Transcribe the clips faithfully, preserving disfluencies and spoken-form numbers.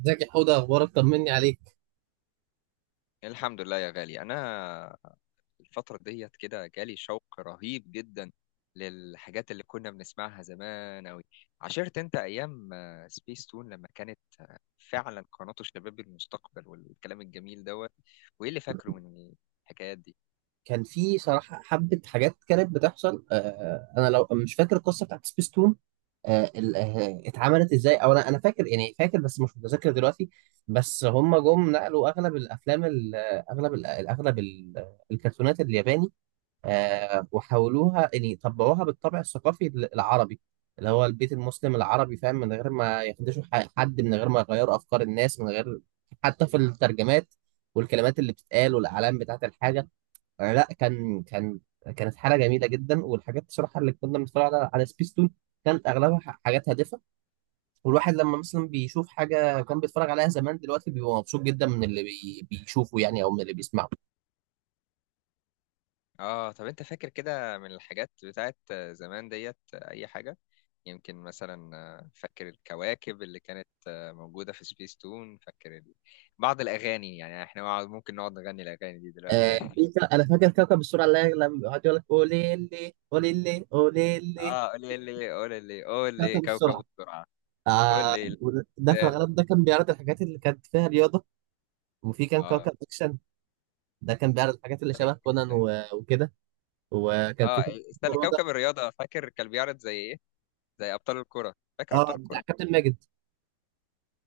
ازيك يا حوده؟ اخبارك، طمني عليك. الحمد لله يا غالي. انا الفتره ديت كده جالي شوق رهيب جدا للحاجات اللي كنا بنسمعها زمان اوي. عشرت انت ايام سبيس تون لما كانت آه، فعلا قناه شباب المستقبل والكلام الجميل دوت. وايه اللي فاكره من الحكايات دي؟ كان في صراحه حبه حاجات كانت بتحصل. آه انا لو مش فاكر القصه بتاعت سبيستون آه ال- آه، اتعملت ازاي، او انا انا فاكر يعني فاكر بس مش متذكر دلوقتي. بس هم جم نقلوا اغلب الافلام ال- آه، اغلب ال- آه، اغلب ال- آه، الكرتونات الياباني، آه، وحولوها يعني طبقوها بالطابع الثقافي ال- العربي اللي هو البيت المسلم العربي، فاهم؟ من غير ما يخدشوا ح- حد، من غير ما يغيروا أفكار الناس، من غير حتى في الترجمات والكلمات اللي بتتقال والأعلام بتاعة الحاجة. آه، لا، كان كان كانت حالة جميلة جدا. والحاجات بصراحة اللي كنا بنتفرج على على سبيستون كانت أغلبها ح- حاجات هادفة. والواحد لما مثلا بيشوف حاجة كان بيتفرج عليها زمان، دلوقتي بيبقى مبسوط جدا من اللي بي- بيشوفه يعني، أو من اللي بيسمعه. اه، طب انت فاكر كده من الحاجات بتاعت آه، زمان ديت آه، اي حاجه؟ يمكن مثلا، آه، فاكر الكواكب اللي كانت آه، موجودة في سبيس تون؟ فاكر ال- بعض الأغاني؟ يعني احنا نقعد- ممكن نقعد نغني الأغاني دي دلوقتي آه يعني. في ك- انا فاكر كوكب السرعه، اللي هي لما بيقعد يقول لك قولي لي قولي لي قولي لي اه، قولي لي قولي لي قولي لي كوكب كوكب السرعه. السرعة. آه. قولي ده في الزلزال. الغالب ده كان بيعرض الحاجات اللي كانت فيها رياضه. وفي كان اه، كوكب اكشن، ده كان بيعرض الحاجات اللي شبه كونان زي- و- وكده. وكان في اه، كوكب استنى، فرادة. كوكب الرياضة، فاكر كان بيعرض زي ايه؟ زي أبطال الكرة، فاكر اه، أبطال بتاع الكرة؟ كابتن ماجد.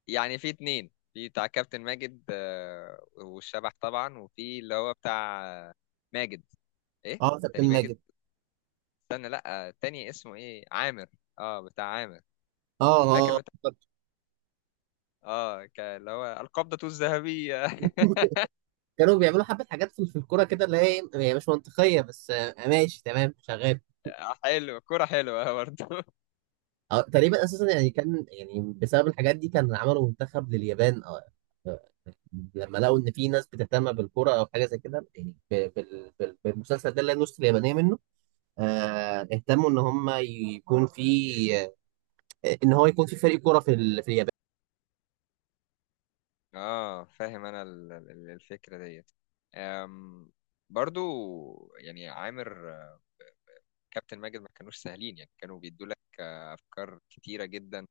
يعني في اتنين، في بتاع كابتن ماجد آه، والشبح طبعا، وفي اللي هو بتاع آه، ماجد. ايه؟ اه كابتن تاني ماجد. ماجد. استنى، لا، التاني اسمه ايه، عامر. اه، بتاع عامر. اه. فاكر اه. بتاع، اه، ك- اللي هو القبضة الذهبية. كانوا بيعملوا حبة حاجات في في الكورة كده اللي هي إيه، هي مش منطقية بس آه، ماشي تمام شغال. حلوة، كرة حلوة، برضو. أو تقريبا أساسا يعني كان يعني بسبب الحاجات دي كان عملوا منتخب لليابان، آه، لما لقوا ان في ناس بتهتم بالكرة او حاجه زي كده، يعني ب- بال- بال- بالمسلسل ده اللي النص اليابانيه منه. آه، اهتموا ان هم يكون في، آه، ان هو يكون في فريق كرة في ال- في اليابان. اه، فاهم انا ال- ال- الفكرة ديت. أم. برضو يعني عامر آه، كابتن ماجد، ما كانوش سهلين، يعني كانوا بيدوا لك آه، افكار كتيرة جدا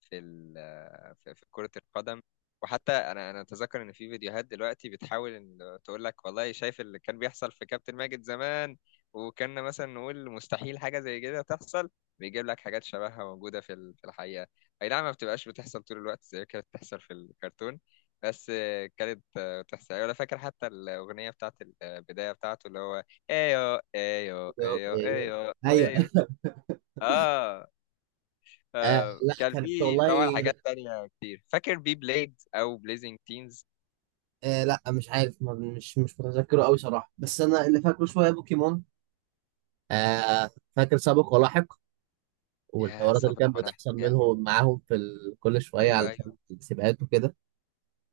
في ال- في في كرة القدم. وحتى انا انا اتذكر ان في فيديوهات دلوقتي بتحاول ان تقول لك والله شايف اللي كان بيحصل في كابتن ماجد زمان، وكنا مثلا نقول مستحيل حاجة زي كده تحصل. بيجيب لك حاجات شبهها موجودة في ال- في الحقيقة. اي نعم، ما بتبقاش بتحصل طول الوقت زي كانت بتحصل في الكرتون، بس كانت بتحصل. ولا فاكر حتى الأغنية بتاعت البداية بتاعته، اللي هو ايو ايو ايو ايوه، ايو ايوه. ايو؟ اه. آه آه، لا، كان كانت في والله، طبعا لا، حاجات تانية كتير. فاكر بي بليد او بليزنج تينز؟ آه لا مش عارف، ما- مش مش متذكره قوي صراحه، بس انا اللي فاكره شويه بوكيمون. آه. فاكر سابق ولاحق، يا والحوارات اللي صابر كانت ولا بتحصل حاجة؟ منهم معاهم في ال- كل شويه على ايوه، ايوه. السباقات وكده.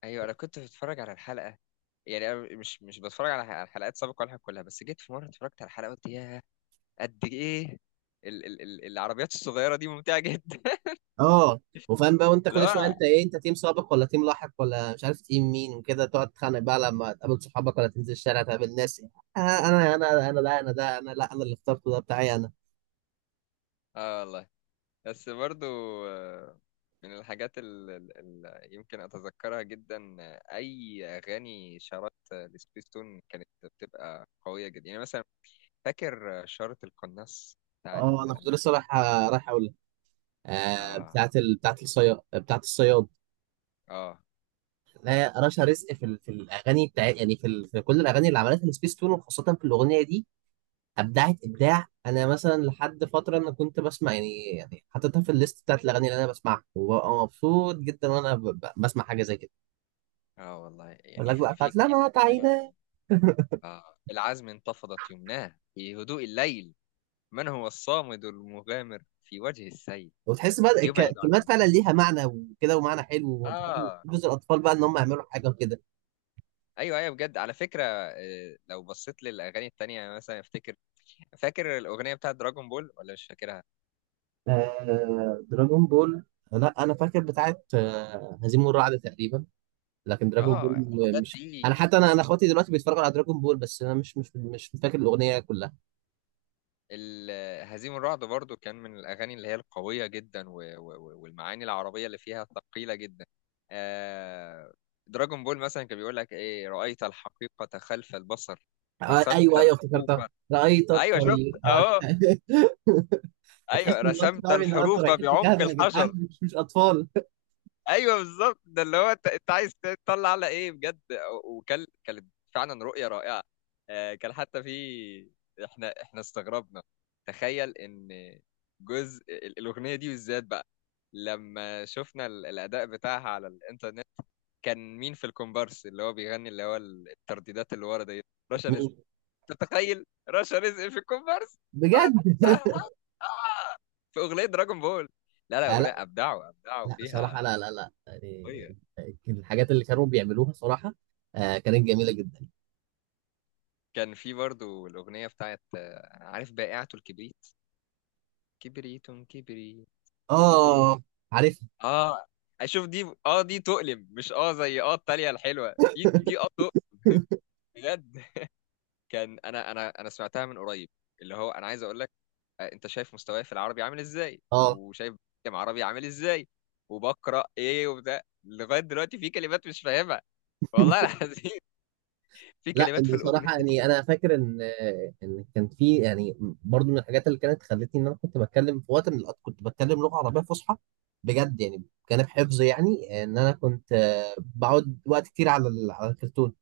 ايوه، انا كنت بتفرج على الحلقة. يعني انا مش مش بتفرج على على الحلقات سابق ولا حاجة كلها، بس جيت في مرة اتفرجت على الحلقة، قلت يا قد ايه ال ال ال العربيات الصغيرة دي ممتعة جدا. اه. وفاهم بقى، وانت كل شويه لا. انت ايه، انت تيم سابق ولا تيم لاحق ولا مش عارف تيم مين، وكده تقعد تتخانق بقى لما تقابل صحابك ولا تنزل الشارع تقابل ناس. آه، انا انا انا ده انا، ده انا، لا انا اللي اخترته ده بتاعي انا. اه والله. بس برضو آه، من الحاجات اللي يمكن اتذكرها جدا آه، اي اغاني شارات آه، لسبيستون، كانت بتبقى قوية جدا. يعني مثلا فاكر شارة القناص بتاعت؟ اه، انا كنت لسه رايح رايح اقول لك. آه اه. بتاعت ال... بتاعت الصياد، بتاعت الصياد. اه. لا، رشا رزق في ال... في الاغاني بتاع يعني في ال... في كل الاغاني اللي عملتها سبيس تون، وخاصه في الاغنيه دي ابدعت ابداع. انا مثلا لحد فتره انا كنت بسمع يعني يعني حاططها في الليست بتاعت الاغاني اللي انا بسمعها، وببقى مبسوط جدا وانا ب- ب- بسمع حاجه زي كده. اه والله، اقول يعني لك بقى في, بتاعت في لما كده، تعينا، آه العزم انتفضت يمناه في هدوء الليل، من هو الصامد المغامر في وجه السيل، وتحس بقى الك- يبعد عن الكلمات فعلا عمان. ليها معنى وكده، ومعنى حلو، وانت فاهم اه، جزء الاطفال بقى ان هم يعملوا حاجه وكده. ايوه ايوه. بجد على فكرة، آه، لو بصيت للاغاني التانية مثلا افتكر، فاكر الاغنية بتاعت دراجون بول ولا مش فاكرها؟ آه، دراجون بول. لا انا فاكر بتاعت آه هزيم والرعد تقريبا. لكن دراجون بول، اه، م- الحاجات مش دي. انا حتى انا انا اخواتي دلوقتي بيتفرجوا على دراجون بول، بس انا مش مش مش فاكر الاغنيه كلها. ال- هزيم الرعد برضو كان من الأغاني اللي هي القوية جدا و- و- و- والمعاني العربية اللي فيها ثقيلة جدا. آه، دراجون بول مثلا كان بيقول لك إيه، رأيت الحقيقة خلف البصر، آه، رسمت ايوه ايوه، الحروف. افتكرتها، رأيت أيوه شفت، الطريق آه. أهو. أيوه، هتحس ان انت رسمت فاهم ان انتوا الحروف رايحين بعمق تجاهدوا يا جدعان، الحجر. مش مش اطفال. ايوه بالظبط، ده اللي هو انت، انت عايز تطلع على ايه بجد. وكان، كانت فعلا رؤيه رائعه. آه، كان حتى في، احنا احنا استغربنا. تخيل ان جزء ال- الاغنيه دي بالذات بقى، لما شفنا ال- الاداء بتاعها على الانترنت، كان مين في الكومبارس اللي هو بيغني، اللي هو ال- الترديدات اللي ورا دي؟ رشا رزق. مين؟ تتخيل رشا رزق في الكومبارس؟ آه، بجد؟ ده في اغنيه دراجون بول. لا لا، آه اغنيه لا، ابدعوا، ابدعوا لا صراحه، فيها. لا لا لا يعني، كان الحاجات اللي كانوا بيعملوها صراحه، آه كانت جميله جدا. كان في برضو الأغنية بتاعت آه، أنا عارف، بائعة الكبريت. كبريت، كبريت. كبريت. اه، عارفها. آه، أشوف دي، آه دي تؤلم، مش آه زي آه التالية الحلوة دي، دي آه تؤلم بجد. كان أنا أنا أنا سمعتها من قريب، اللي هو أنا عايز أقول لك، آه، أنت شايف مستواي في العربي عامل إزاي، اه. وشايف كم عربي عامل إزاي، وبقرأ إيه وبتاع، لغاية دلوقتي في كلمات مش فاهمها، والله العظيم. في لا كلمات في الأغنية بصراحة يعني دي. أنا فاكر إن إن كان في يعني برضو من الحاجات اللي كانت خلتني إن أنا كنت بتكلم في وقت من الأوقات، كنت بتكلم لغة عربية فصحى بجد يعني. جانب حفظ يعني إن أنا كنت آه، بقعد وقت كتير على ال- على الكرتون.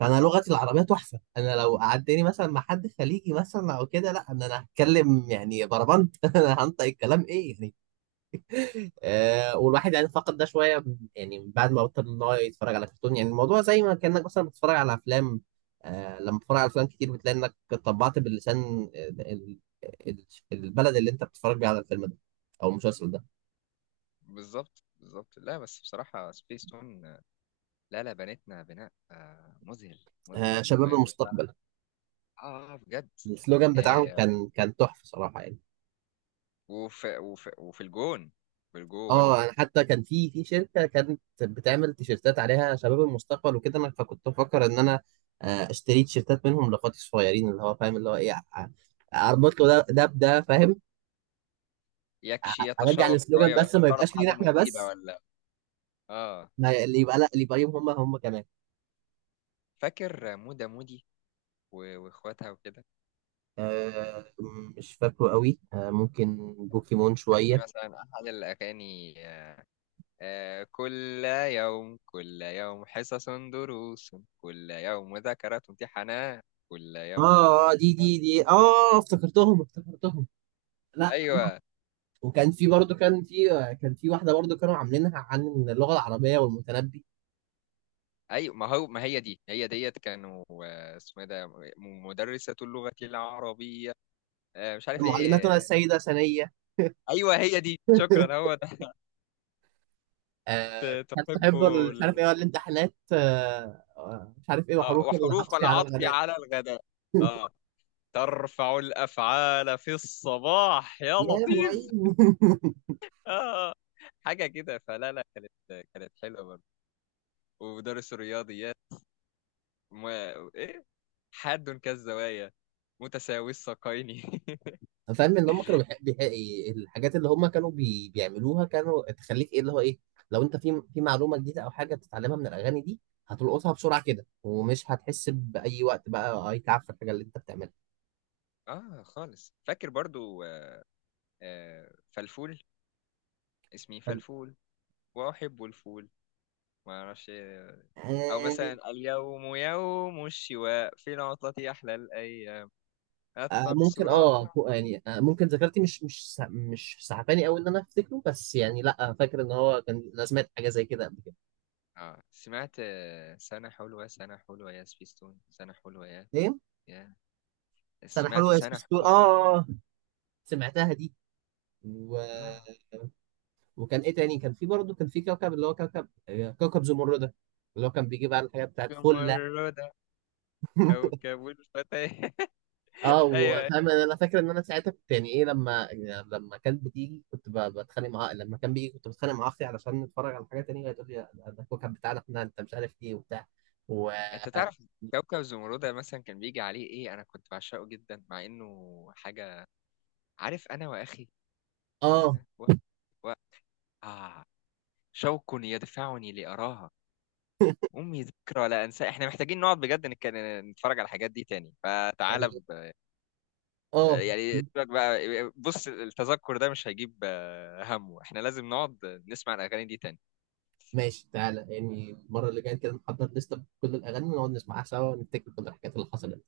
فأنا لغتي العربية تحفة. أنا لو قعدتني مثلا مع حد خليجي مثلا أو كده، لا أنا أنا هتكلم يعني بربنت. أنا هنطق الكلام إيه يعني. آه والواحد يعني فقد ده شويه، يعني بعد ما بطل ان هو يتفرج على كرتون. يعني الموضوع زي ما كانك مثلا بتتفرج على افلام. آه لما بتتفرج على افلام كتير بتلاقي انك طبعت باللسان ال- ال- ال- البلد اللي انت بتتفرج بيه على الفيلم ده او المسلسل ده. بالظبط، بالظبط. لا بس بصراحة سبيس تون، لا لا، بنتنا بناء آه، مذهل. آه، مذهل شباب و... و... المستقبل، اه. آه، بجد. السلوجان بتاعهم آه، كان كان تحفه صراحه يعني. وفي وفي وفي الجون. في الجون. اه، انا حتى كان في في شركه كانت بتعمل تيشيرتات عليها شباب المستقبل وكده، انا فكنت بفكر ان انا آه، اشتري تيشيرتات منهم لاخواتي الصغيرين، اللي هو فاهم اللي هو ايه، ع- اربط له ده ده بده، فاهم؟ ع- يكشي ارجع يتشوق السلوجان، شوية بس ما ويتشرب يبقاش لينا حاجة احنا مفيدة بس، ولا. اه، ما ي- اللي يبقى لا اللي يبقى ليهم هم هم كمان. فاكر مودة مودي و- واخواتها وكده؟ آه، مش فاكره قوي، آه ممكن بوكيمون كان في شويه. مثلا احد الاغاني آه، آه، كل يوم، كل يوم حصص دروس، كل يوم مذاكرات امتحانات، كل اه، يوم. آه، دي دي دي اه افتكرتهم افتكرتهم. لا، ايوه، وكان في برضه كان في كان في واحده برضه كانوا عاملينها عن اللغه العربيه والمتنبي. ايوه. ما هو ما هي دي، هي ديت، كانوا آه، اسمه ايه ده، م- مدرسة اللغة العربية. آه، مش عارف معلماتنا ايه. السيده ثانيه، ايوه، هي دي، شكرا، هو ده. آه، ت- هل تحب تحب ال- مش ال... عارف ايه الامتحانات آه، آه، مش عارف ايه، آه، وحروف وحروف العطف على العطف الغداء، على الغداء. اه، ترفع الافعال في الصباح يا يا لطيف. معين. اه، حاجة كده. فلا لا، كانت كانت حلوة برضه. ومدرس الرياضيات، م... ايه، حاد كالزوايا، متساوي الساقين. فاهم ان هم كانوا بيحب بيحب- الحاجات اللي هم كانوا بي... بيعملوها كانوا تخليك ايه، اللي هو ايه، لو انت في في معلومه جديده او حاجه بتتعلمها من الاغاني دي، هتلقطها بسرعه كده، ومش هتحس باي وقت بقى اي تعب في الحاجه اللي انت اه خالص. فاكر برضو آه، فلفول، اسمي بتعملها. فلفول وأحب الفول، ما أعرفش إيه. أو مثلا اليوم يوم الشواء في العطلة أحلى الأيام، آه، ممكن التقصيرات. اه هو يعني، آه، ممكن ذاكرتي مش مش سع- مش سعباني قوي ان انا افتكره، بس يعني لا فاكر ان هو كان انا سمعت حاجه زي كده قبل كده. آه، سمعت آه، سنة حلوة، سنة حلوة يا سبيستون، سنة حلوة يا، ايه؟ يا. سنه سمعت حلوه يا سنة سبيستون، اه حلوة. آه، آه، سمعتها دي. و... آه وكان ايه تاني، كان في برضه كان في كوكب اللي هو كوكب، آه، كوكب زمردة، اللي هو كان بيجيب على الحاجات بتاعت فله. زمردة. كوكب الفتى. اه، أيوه وفاهم انا، أنا فاكر ان انا ساعتها كنت يعني ايه، لما يعني لما كانت بتيجي كنت ب- بتخانق معاها، لما كان بيجي كنت بتخانق مع اختي علشان نتفرج على حاجه تانية، وهي تقول لي ده ده الكوكب بتاعنا احنا، انت مش عارف ايه وبتاع. و انت تعرف كوكب زمردة مثلا كان بيجي عليه ايه، انا كنت بعشقه جدا، مع انه حاجة، عارف، انا واخي، اه. انا و... و... آه، شوق يدفعني لأراها، أمي ذكرى لا أنسى. إحنا محتاجين نقعد بجد، نك- نتفرج على الحاجات دي تاني. يعني. فتعالى ب... اه، يعني سيبك بقى، بص، التذكر ده مش هيجيب آه، همه إحنا لازم نقعد نسمع الأغاني دي تاني. ماشي، تعالى يعني المره اللي جايه كده نحضر لسته بكل الاغاني ونقعد نسمعها سوا ونفتكر كل الحاجات اللي حصلت.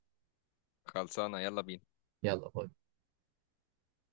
خلصانة، يلا بينا. يلا باي.